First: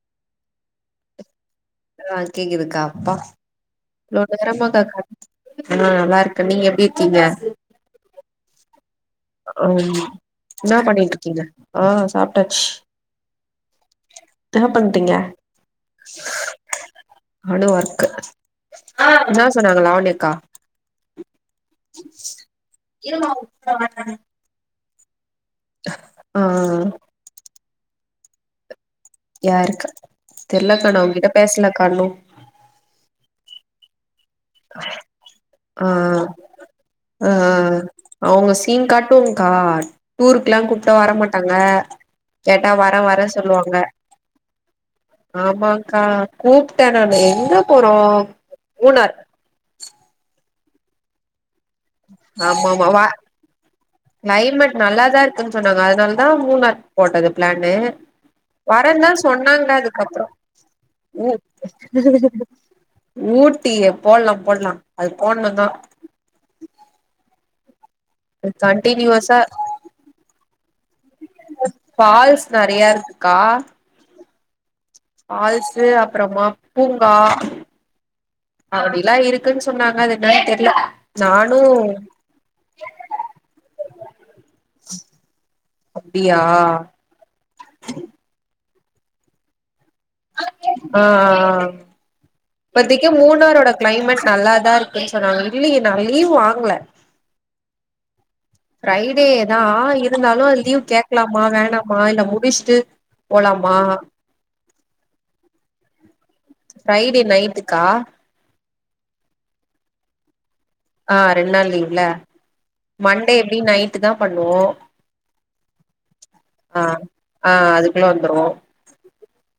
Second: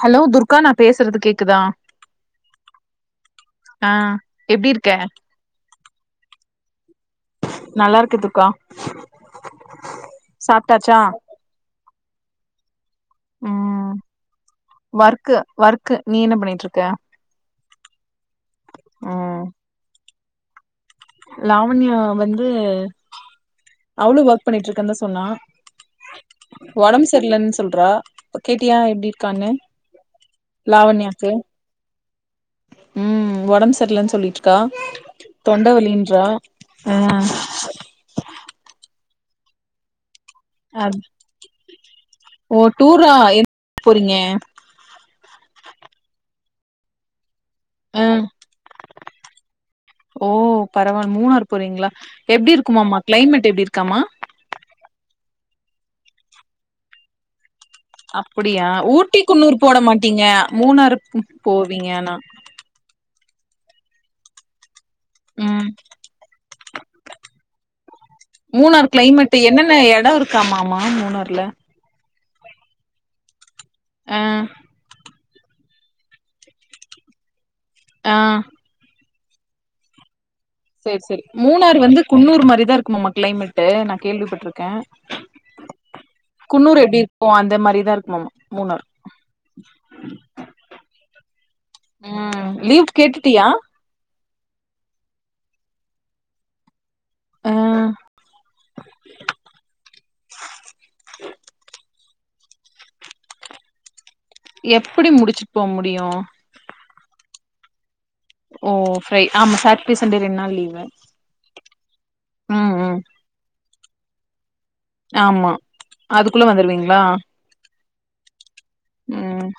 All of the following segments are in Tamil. ஹலோ துர்கா நா பேசுறது கேக்குதா ஆ கேக்குதுகா அப்பா ஆ இவ்ளோ நேரமா எப்டி இருக்க கத் ஆ நல்லா இருக்கே நீங்க எப்டி இருக்கீங்க நல்லா இருக்க துர்கா ஓ என்ன சாப்ட்டாச்சா பண்ணிட்டு இருக்கீங்க ஆ சாப்ட்டாச் அ பண்றீங்க வொர்க்கு வொர்க்கு நீ என்ன பண்ணிட்டு இருக்க என்ன சொன்னாங்க லாவன்யா அக்கா லாவண்யா வந்து அவளு ஒர்க் பண்ணிட்டு இருக்கனு தா சொன்னா ஆ தெர்லன்னு சொல்றா கேட்டியா எப்டி இருக்கான்னு யாருக்கு தெர்லக்கா நா அவங்ககிட்ட லாவண்யாக்கு பேசலக்கா இன்னு ம் உடம்பு சரியலன்னு சொல்லிட்டு இருக்கா ஆ தொண்டவலின்றா ம் ஆ அவங்க சீன் காட்டுங் கா ஊர்க்குல்லா கூப்ட்டா அது வர மாட்டாங்க ஓ கேட்டா வர டூரா வரன்னு எங் சொல்லுவாங்க போறீங்க ஆமாக்கா கூப்பிட்டே நானு எங்க போறோ ஆ மூணார் ஓ பரவாயில்ல மூணார் போறீங்களா எப்டி ஆமா ஆமா இருக்குமாமா வ கிளைமேட் எப்டி இருக்காமா கிளைமேட் நல்லாதா இருக்குன்னு சொன்னாங்க அதனால தா மூணார் போட்டது பிளான்னு அப்டியா வரந்தா ஊட்டி குன்னூர் சொன்னாங்க போட மாட்டீங்க அதுக்கப்பறோ மூணாறு உ போவீங்க ஆனா ஊட்டியே போடலா போடலா அது போடணும்தா ம் மூணார் கிளைமேட் கண்டினியூஸா என்னென்ன எடோ இருக்காமாமமா மூணார்ல ஃபால்ஸ் நறைய இருக்குக்கா அ ஃபால்ஸு அப்பறமா பூங்கா ஆ அப்டி லா இருக்குனு சொன்னாங்க அது என்னன் தெர் சேரி சேரி மூணார் வந்து குன்னூர் மாரிதா இருக்கும்மா மா கிளைமேட்டு நா கேள்விப்பட்ருக்கே அப்டியா குன்னூரு எப்டி இருக்கு அந்த மாரிதா இருக்குமா மூணார் ஆ ஆ ஆ ம் லீவ் இப்பத்திக்கு கேட்டுட்டியா மூணாரோட கிளைமேட் நல்லாதா இருக்குன்னு சொன்னாங்க இல்ல நா லீவு வாங்கல ஆ ஃப்ரைடேதா இருந்தாலு அது லீவ் கேட்கலாமா வேணா மா இல்ல முடிச்சுட்டு போலாமா எப்டி முடிச்சுட்டு போக முடியு ஃப்ரைடே நைட்டுக்கா ஓ ஃப்ரை ஆமா சார்ட்டடே சண்டே ரெண்டு நாள் லீவு ஆ ரெண்டு நாள் லீவ்ல ம் ம் மண்டே எப்டி நைட்டு தா பண்ணுவோ ஆமா அதுக்குள்ள ஆ வந்துருவீங்களா ஆ அதுக்குல்ல வந்துருவோ ம்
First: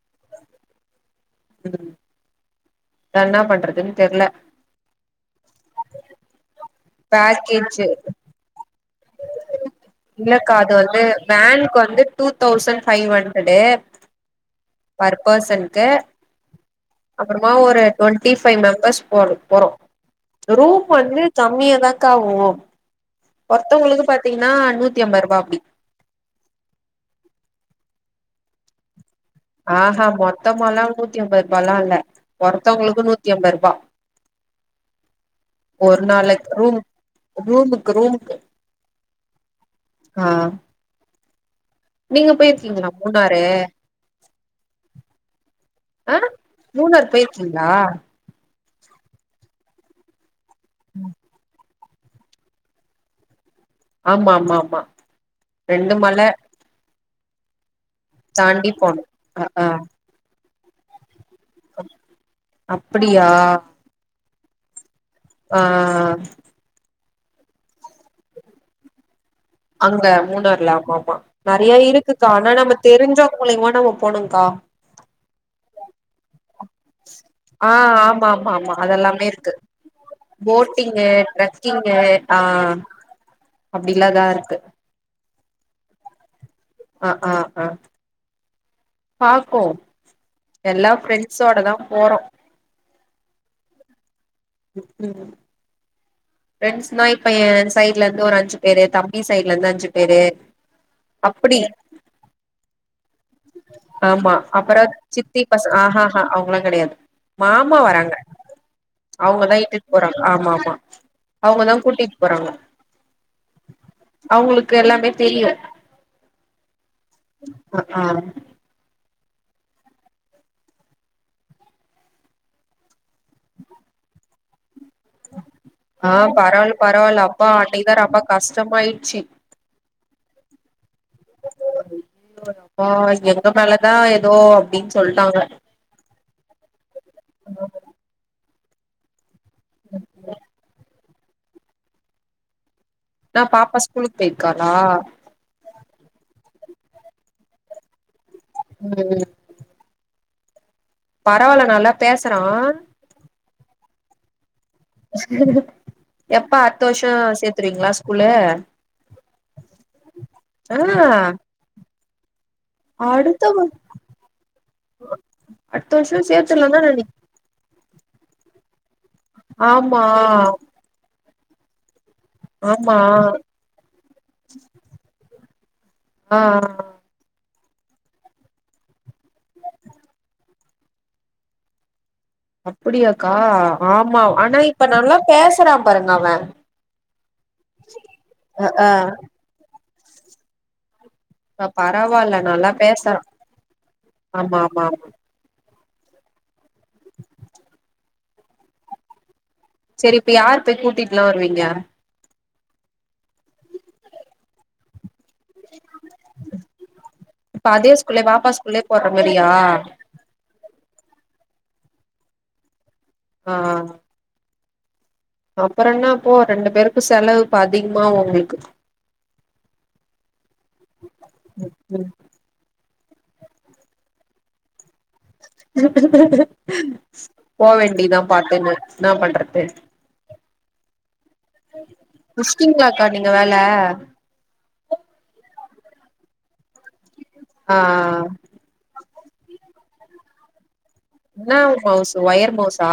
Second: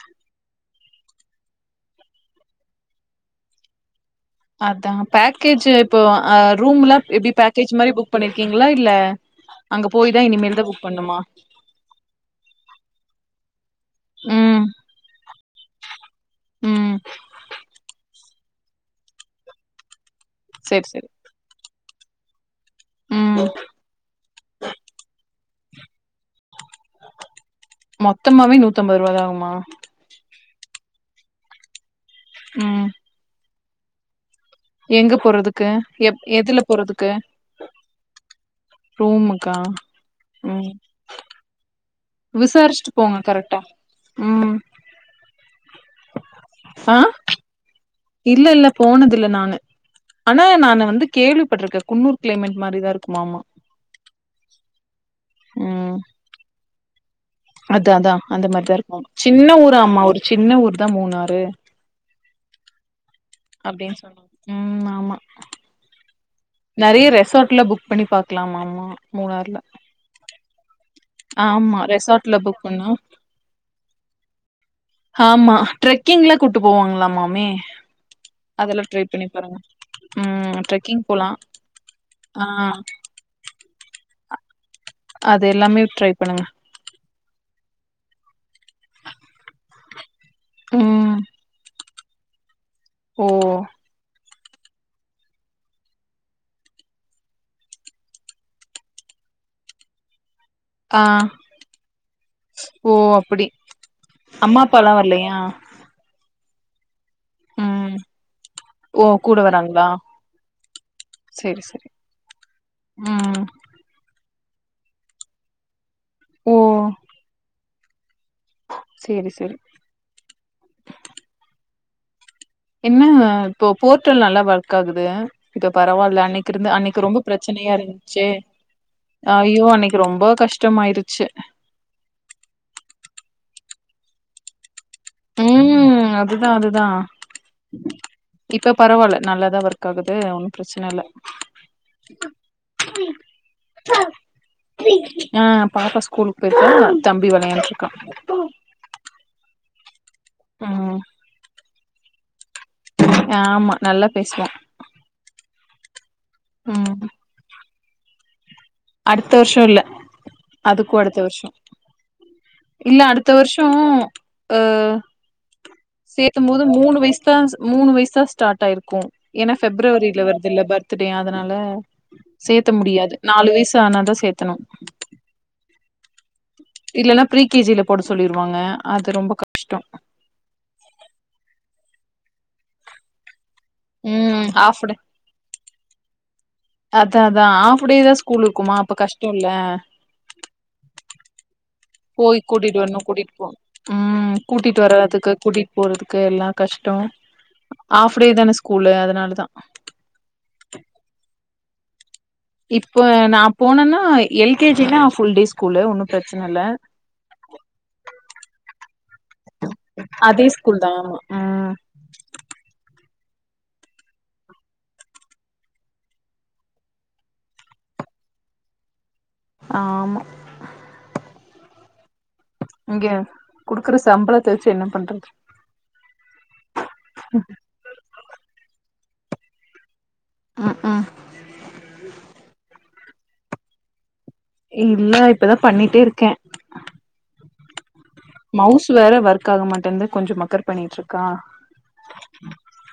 [inaudible] நா என்னா பண்றதுன்னு தெர்ல அதா பேக்கேஜ் இப்போ ரூம்லா எப்டி பேக்கேஜ் பேக்கேஜு மாரி புக் பண்ணிருக்கீங்களா இல்ல அங்க போய் தா இல்லக்கா இனிமேல் தா அது புக் வந்து பண்ணுமா வேனுக்கு வந்து டூ தௌசண்ட் ஃபைவ் ஹண்ட்ரடு ம் பர் பர்சனுக்கு ம் என்னா ஒரு டுவெண்டி பைவ் மெம்பர்ஸ் போர போறோ ரூம் செரி செரி வந்து கம்மியா க்காவோ ம் ஒருத்தவங்களுக்கு பாத்தீங்கன்னா நூத்தி ஐம்பது ரூபா அப்டி மொத்தமாவே நூத்தம்பது ரூபா தா ஆகுமா ஆஹா மொத்தமாலா நூத்தி ஐம்பது ரூபாய்ல்லா இல்ல ம் ஒருத்தவங்களுக்கு நூத்தி ஐம்பது ரூபா எங்க போறதுக்கு ஒரு எப் நாளைக்கு எதுல ரூம் போறதுக்கு ரூமுக்கு ரூமுக்கு ரூமுக்கா ஆ ம் நீங்க போயிருக்கீங்களா விசாரிச்சுட்டு போங்க மூணாறு கரெக்டா ம் ஆ ஆ மூணாறு போய்ருக்கிங்களா இல்ல இல்ல போனதுல்ல நானு ஆனா நான் வந்து கேள்விப்பட்டிருக்கே குன்னூர் கிளைமேட் மாரி தா இருக்குமாமா ஆமா ஆமா ஆமா ரெண்டு மல அத அதா அந்த தாண்டி மாரிதா இருக்கு போனு அ சின்ன ஆ ஊரா ஆமா ஒரு சின்ன ஊர் தா மூணாறு அப்டியா அப்படின்னு சொன்னாங்க ம் ஆமா ஓ ஓ நெறைய ரெசார்ட்ல புக் பண்ணி பாக்கலாம ஆமா மூணார்ல அங்க மூணார்ல ஆமா ஆமா நெறைய ஆமா இருக்குக்கா ரெசார்ட்ல ஆனா புக் நம்ம பண்ணா தெரிஞ்ச மூலியமா நம்ம போணும்கா ஆமா ட்ரெக்கிங்ல கூட்டு போவாங்களாமாமே ஆ ஆமா ஆமா ஆமா அதெல்லா ட்ரை அதெல்லாமே பண்ணி இருக்கு பாருங்க ம் ட்ரெக்கிங் போட்டிங்கு போலா ட்ரக்கிங்கு ஆ அப்டில்லாதா இருக்கு அது எல்லாமே ட்ரை பண்ணுங்க ஆ ஆ ஆ பாப்போ எல்லா ம் ஃப்ரெண்ட்ஸோட தா போறோ ஓ ம் ப்ரெண்ட்ஸ்னா இப்ப என் சைட்ல இருந்து ஒரு அஞ்சு பேரு தம்பி சைட்ல இருந்து அஞ்சு பேரு ஆ அப்படியா ஓ அப்டி ஆமா அம்மா அப்றோ அப்பாலா வரலையா சித்தி பசங்க ஆ ஆ ஆ அவங்களா கிடையாது மாமா ம் வராங்க ஓ கூட அவங்கதா வராங்களா இட்டுட்டு போறாங்க ஆமா ஆமா சேரி அவங்கதா சேரி கூட்டிட்டு போறாங்க ம் அவங்களுக்கு எல்லாமே தெரியு ஓ அக் ஆ சேரி சேரி இல்லங்க இப்போ போர்ட்டல் நல்லா ஓர் க்காகுது அ இப்ப ஆ பரவால்ல அன்னைக்கு பரவால்ல இருந்து அன்னைக்கு ரொம்ப பரவால்ல அப்பா பிரச்சனையா அன்னைக்குதா ரொம்ப இருந்துச்சே கஷ்டமாயிடுச்சு ஐயோ அன்னைக்கு ரொம்ப கஷ்டமாயிருச்சு அப்ப எங்க மேலதா எதோ ம் அதுதா அதுதா இப்ப பரவால்ல நல்லாதா ஒர்க் ஆகுது ஒன்னு பிரச்சன இல்ல ஆ பாப்பா ஸ்கூலுக்கு போய்ர்க்காளா ஆ பாப்பா ஸ்கூலுக்கு போய்ர்க்கா தம்பி விளையாட்ருக்கா ம் ம் பரவால நல்லா பேசுறா ஆமா நல்லா பேசுவா எப்ப அடுத்த ம் வருஷோ சேத்துருவீங்களா ஸ்கூல்லு அடுத்த வருஷோ இல்ல அதுக்கு அடுத்த வருஷோ இல்ல அடுத்த வருஷோ அ அடுத்த வருஷோ சேத்தும் போது சேத்துர்லாந்தா மூணு நெனை வயஸ்தா மூணு வயசு தா ஸ்டார்ட் ஆயிருக்கு ஏனா ஆமா ஃபெப்ரவரில வர்துல்ல பத் த்துடே அதனால சேத்த ஆமா முடியாது நாலு வயசு ஆனா தா சேத்தணு ஆ ஆ இல்லன்னா ப்ரீ கேஜ்ல போட சொல்லிருவாங்க அது ரொம்ப கஷ்டோ அப்டியாக்கா ஆமா ம் ஆனா ஹாஃப் இப்ப டே நல்லா பேசுறா பாருங்க அவே அதா அதா ஹாப் டே தா ஸ்கூல் இருக்குமா ஆ அப்ப கஷ்டோல இப்ப போய் பரவால்ல நல்லா கூட்டிட்டு வர்ணு பேசுறா கூட்டிட்டு போனு ம் ஆமா கூட்டிட்டு ஆமா ஆமா வரதுக்கு கூட்டிட் போறதுக்கு எல்லா கஷ்டோ ஆஃப்டே தான ஸ்கூல்லு அதனால தா செரி இப்ப யாரு போய் கூட்டிட்லா வருவீங்க இப்போ நா போனேன்னா எல் கே ஜி தா ஃபுல் டேஸ் இப்ப அதே ஸ்கூல்லே பாப்பா ஸ்கூல்லே போடுற மாரியா அதே ஸ்கூல் தா ஆமா ம் ஆஹ் அப்பறோ என்ன இப்போ ரெண்டு பேருக்கு செலவு இப்ப அதிகமாவு உங்களுக்கு ஆமா ம் ம் இங்க குடுக்குற சம்பளத்த வச்சு என்ன பண்றது போவேண்டிதா பார்ட் டைம் வெர்க்ஸ் என்னா பண்றது ம் ஹும் முஷ்டிங்களாக்கா நீங்க வேல இல்ல இப்பதா பண்ணிட்டே இருக்கே ஆஹ் மவுஸ் வேற ஒர்க் ஆக மாட்டேந்த்து கொஞ்சோ மக்கர் பண்ணிட்டு ருக்கா என்ன மவுசு ஒயர் மவுசா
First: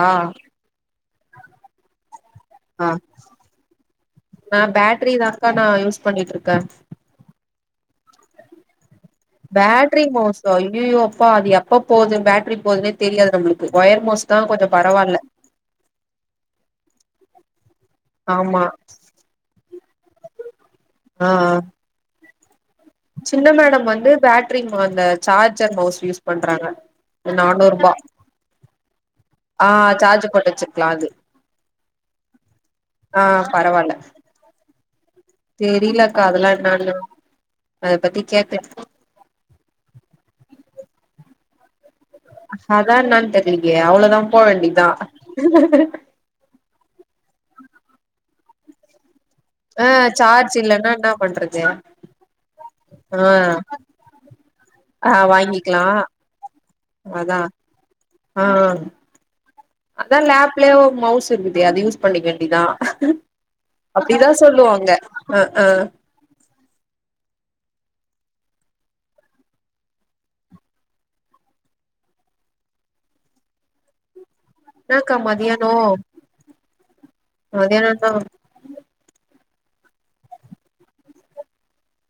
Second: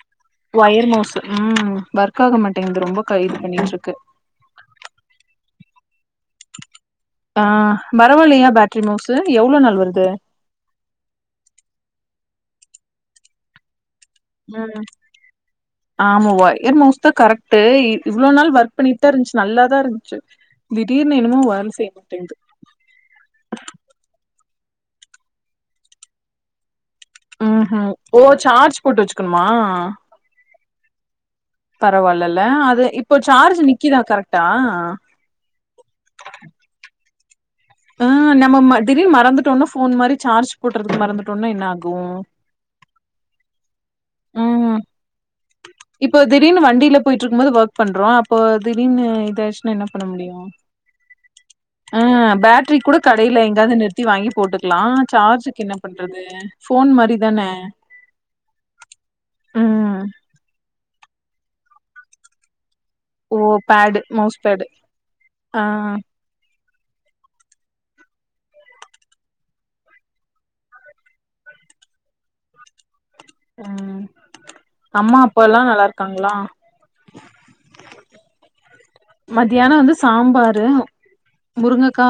ஒயர் மவுஸ் ம் ஒர்க் ஆக மாட்டேங்குது ஆ ரொம்ப க இது பண்ணிட்டு இருக்கு நா பேட்ரிதாங்க்கா நா யூஸ் பண்ணிட்டு இருக்கே ஆ பரவால்லயா பேட் ட்ரி மவுசு ஏ பேட்ரி மோஸா ஐய்யயோ அப்பா அது எப்ப போது பேட்ரி போதுன்னே தெரியாது நம்மளுக்கு ஒயர் மோஸ் ம் ஆமா ஒயர் மௌஸ்தா கரெக்டு இ இவ்ளோ நாள் ஆமா ஒர்க் பண்ணிட்டு இருந்ச்சு நல்லா தா இருந்ச்சு திடீர்னு ஆ எனமோ வேல செய்ய மாட்டேங்குது சின்ன மேடம் வந்து பேட்ரிக் ம அந்த சார்ஜர் மவுஸ் யூஸ் பண்றாங்க ம் ஹு நானூறுபா ஓ சார்ஜ் போட்டு வச்சுக்கணுமா ஆ சார்ஜ் போட்டு வச்சிருக்கலா அது பரவால்லல அது இப்போ ஆ சார்ஜ் பரவால்ல நிக்கிதா கரெக்டா தெரிலக்கா அதெல்லா என்னனு ஆ நம்ம மற திடீர் மறந்துட்டோனா ஃபோன் மாரி சார்ஜ் போட்டுறது மறந்துட்டோனா என்ன ஆகு அதா என்னானு தெரிலயே அவ்ளோதா போ ம் வேண்டியதா இப்போ திடீர்னு வண்டியில போயிட்டு இருக்கும்போது ஒர்க் பண்றோம் அப்போ திடீனு இதச்சுன ஆ என்ன பண்ண முடியும் சார்ஜ் இல்லன்னா என்ன பண்றது பேடரி கூட கடல ஆ எங்க சுத்தி வாங்கி போட்டுக்கலாம் ஆ சார்ஜுக்கு என்ன வாங்கிக்கலா பண்றது ஃபோன் மாதிரி அதா தானே ஆ ம் அதான் லேப்லயே மவுஸ் இருக்குது அது யூஸ் பண்ணிக்க வேண்டிதான் ஓ பேடு அப்டி மவுஸ் தான் பேடு சொல்லுவாங்க அஹ ஆ அஹ ம் என்னாக்கா அம்மா அப்பா எல்லாம் நல்லா இருக்காங்களா மதியானம் தா மத்தியானம் வந்து சாம்பாரு முருங்கக்கா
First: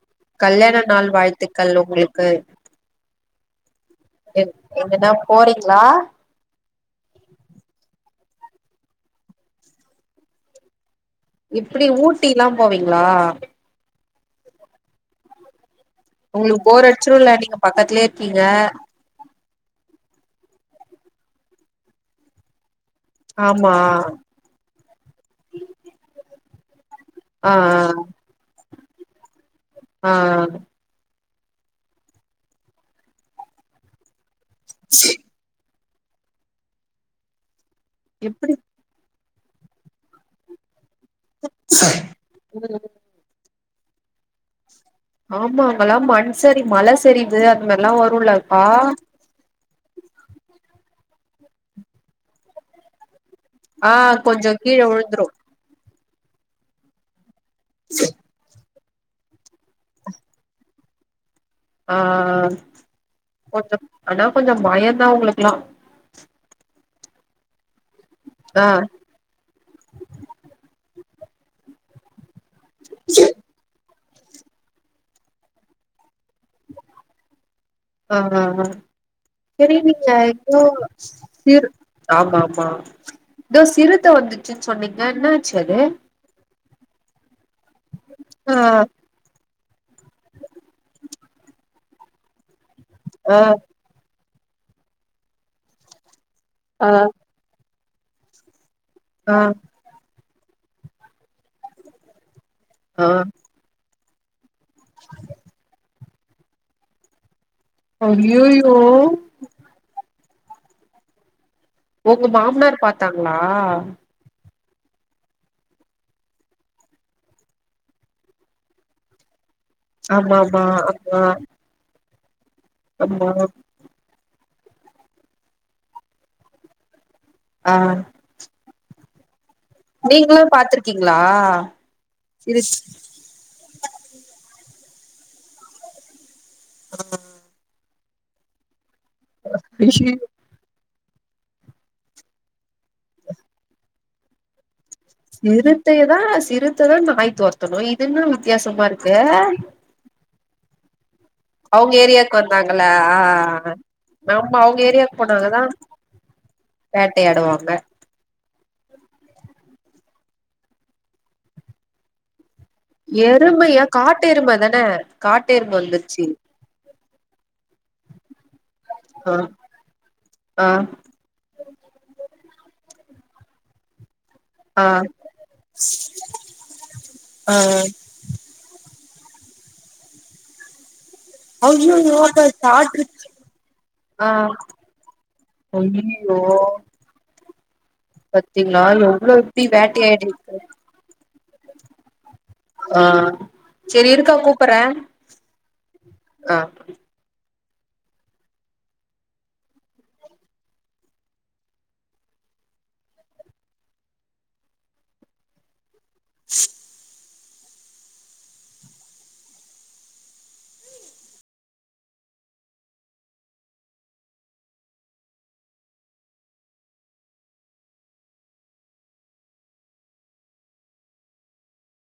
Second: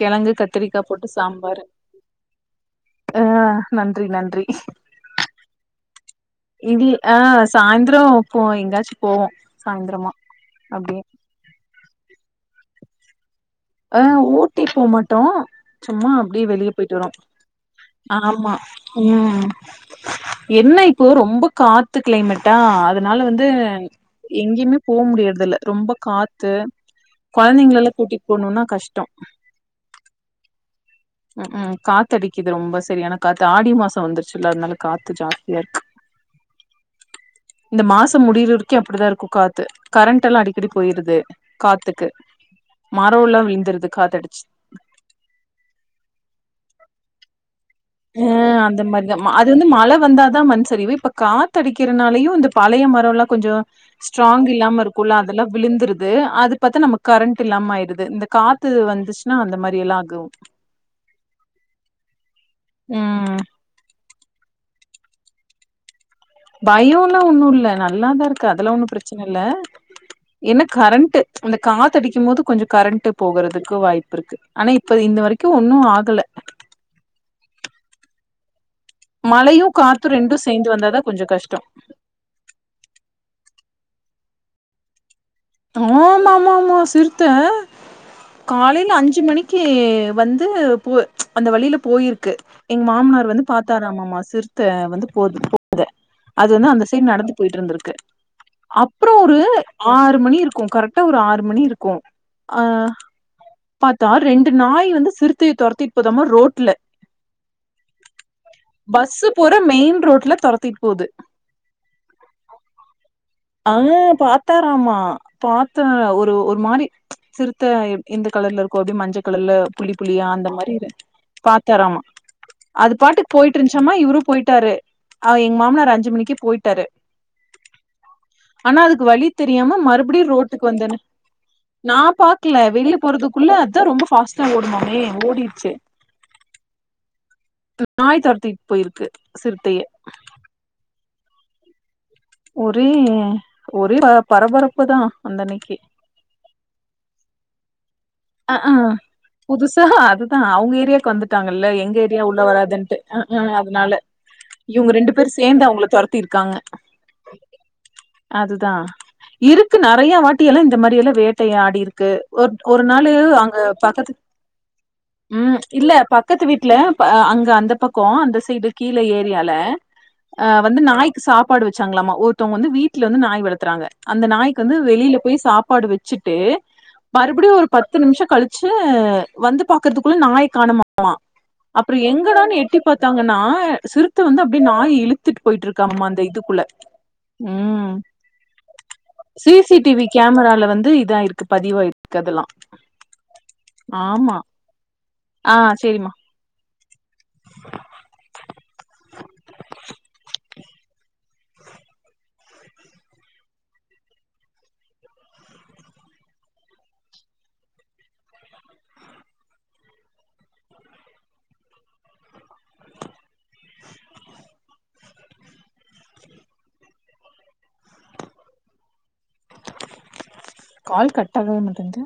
கிழங்கு கல்யாண கத்திரிக்காய் போட்டு நாள் சாம்பரு வாழ்த்துக்கள் உங்களுக்கு என்ங்கன்னா போறீங்களா இல் ஆ சாய்ந்திரம் போவோ எங்காச்சும் போவோம் சாய்ந்திரமா அப்டியே இப்டி ஊட்டில்லா போவீங்களா ஆ ஊட்டி போ மாட்டோம் சும்மா அப்டியே உங்களுக்கு வெளியே போர் போயிட்டு வருவோம் அடிச்சிருல்ல நீங்க பக்கத்துலயே இருக்கீங்க ஆமா ம் என்ன இப்போ ரொம்ப காத்து கிளைமேட்டா அதனால வந்து ஆமா எங்கேயுமே போ முடியறது இல்ல ரொம்ப காத்து ஆ குழந்தைங்கள எல்லாம் கூட்டி போணுன்னா கஷ்டம் ஆ ம் ம் காத்து அடிக்குது ரொம்ப செரியான காத்து ஆடி மாசம் வந்துரு ச்சு அதனால காத்து ஜாஸ்தியா இருக்கு இந்த மாசம் முடியற எப்டி வரைக்கும் அப்டி‌தான் இருக்கும் காத்து கரண்ட் எல்லாம் அடிக்கடி போயிருது காத்துக்கு ம ரல்லாம் விழுந்துருது காத்து அடிச்சு ஆமா அங்க எல்லாம் மண் சரி மல சரிது ஹ அந்த மாரி‌ தான் அது வந்து மழ வந்தா தான் மண் சரிவு இப்ப காத்து அடிக்கிறதுனாலயும் இந்த பழைய மரம் எல்லாம் கொஞ்சோ ஆ ஸ்ட்ராங் கொஞ்சோ கீழ இல்லாம இருக்கும்ல்ல விழுந்துரு அதெல்லாம் விழுந்துருது அது பத்தா நமக்கு கரண்ட் இல்லாம ஆயிடுது இந்த காத்து வந்துச்சுன்னா அந்த மாரி எல்லாம் ஆகும் ஆ ம் கொஞ்சம் ஆனா கொஞ்சம் மயம் தான் உங்களுக்கு எல்லா பயம் எல்லாம் ஒன்னும் இல்லை நல்லாதான் இருக்கு ஆ அதுல்லா ஒண்ணு பிரச் சனை இல்ல என்ன கரண்ட் அந்த காத்த அடிக்கும் போது கொஞ்சம் கரண்ட் போகுறதுக்கு வாய்ப்பு இருக்கு ஆனா இப்ப இந்த வரைக்கும் ஒன்னும் ஆகல ஆ ஆ ஆ மழையு செரி நீங்க காத்து ரெண்டு ஏதோ சேந்து வந்தாதா கொஞ்சோ சி கஷ்டோ ஆமா ஆமா இதோ சிறுத்த வந்துச்சுன்னு சொன்னீங்க என்ன ஆமமா ஆமா சிருத்தை ஆ காலையில் அஞ்சு அஞ்சு மணிக்கு வந்து போ அந்த வழியில போயிருக்கு எங்க மாமனார் ஆ வந்து பாத்தாராமாம சிறுத்தை வந்து போது போத அது வந்து அந்த சைட நடந்து போயிட்டு இருந்திருக்கு அப்றோ ஆ ஒரு ஆறு மணி இருக்கும் கரெட்டா ஒரு ஆறு மணி இருக்கும் ஆ பத்தா ரெண்டு நாய் வந்து சிறுத்தையை துரத்திட்டு போதாம ரோட்ல ஐயையோ பஸ்ஸு போற மெயின் ரோட்ல தொரத்திட்டு போது உங்க மாமனார் பாத்தாங்களா தரமா பாத்த ஒரு ஒரு மாரி சிறுத்த எந்த கலர்ல இருக்கு அப்டியே மஞ்சள் கலர்ல புள்ளி புள்ளியா ஆமா அந்த ஆமா மாரி ஆமா பாத்தாராம அது பாட்டு ஆமா போய்ட்டு இருந்து சும்மா மா இவரு போய்ட்டாரு எங்க மாமனரு அஞ்சு மணிக்கு போய்ட்டாரு ஆ ஆனா அதுக்கு வழி தெரியாம மறுபடியு நீங்களு ரோட்டுக்கு வந்தேன பாத்துருக்கீங்களா நா சிறு பாக்கல வெளில போறதுக் குள்ள அதா ரொம்ப ஃபார்ஸ்ட்டா ஓடுமாமே ஓடிச்சு ஆஹ் நாய் தொரத்திட் போய்ருக்கு சிறுத்தய ஐயையோ ஒரே ஒரே பரபரப்புதா அந்தன்னைக்கு சிறுத்தையதா சிறுத்ததா நாய் தொறத்து அஹ் அ புதுசா அதுதா அவங்க ஏரியாவுக்கு வந்துட்டாங்கல்ல அவங்க எங்க ஏரியா ஏரியாக்கு உள்ள வராது வந்தாங்களா தென்ட்டு ஆ அதனால நம்ம அவங்க இவங்க ரெண்டு ஏரியாக்கு பேரு போனாங்கதா சேந்து அவங்கள துரத்திருக்காங்க வேட்டையாடுவாங்க அதுதா இருக்கு நெறய வாட்டி எல்லா இந்த மாரி எல்லா வேட்டை ஆடிருக்கு ஒர் ஒரு நாளு அங்க எருமையா பக்கத்து காட்டு எரும தான காட்டு ம் எரும இல்ல வந்துருச்சு பக்கத்து வீட் ட்ல ப அங்க அந்த பக்க அந்த சைடு கீழ ஏரியால அ ஆ ஆ வந்து நாய் சாப்பாடு வச்சாங்களாமா ஒருத்தவங்க வீட்டுலந்து நாய் வளத்துறாங்க அந்த நாய் கு வந்து ஆ வெளில போய் சாப்பாடு வச்சுட்டு ஆ மறுபடியு ஒரு நிமிஷ கழிச்சு வந்து பாக்குறதுக்குள்ள நாய காணமாமா அப்ற ஐயையோ அப்ப எங்கடான்னு எட்டி சாப்ட்ருச்சு பாத்தாங்கனா சிறுத்த ஆ வந்து அப்டியே நாய் இழுத்துட்டு போய்ட்டு இருக்காம்மா அந்த ஐயையோ இதுக்குள்ள ம் பாத்தீங்களா எவ்ளோ எப்டி சிசிடிவி வேட்டையாடிருக்கு கேமரால வந்து இதா இருக்கு பதிவாய்ருக்கு அதெல்லா ஆ சரி இருக்கா ஆமா கூப்பற ஆ சேரிம்மா ஆ ஹ கால் கட் பண்ணவே மாட்டங்கது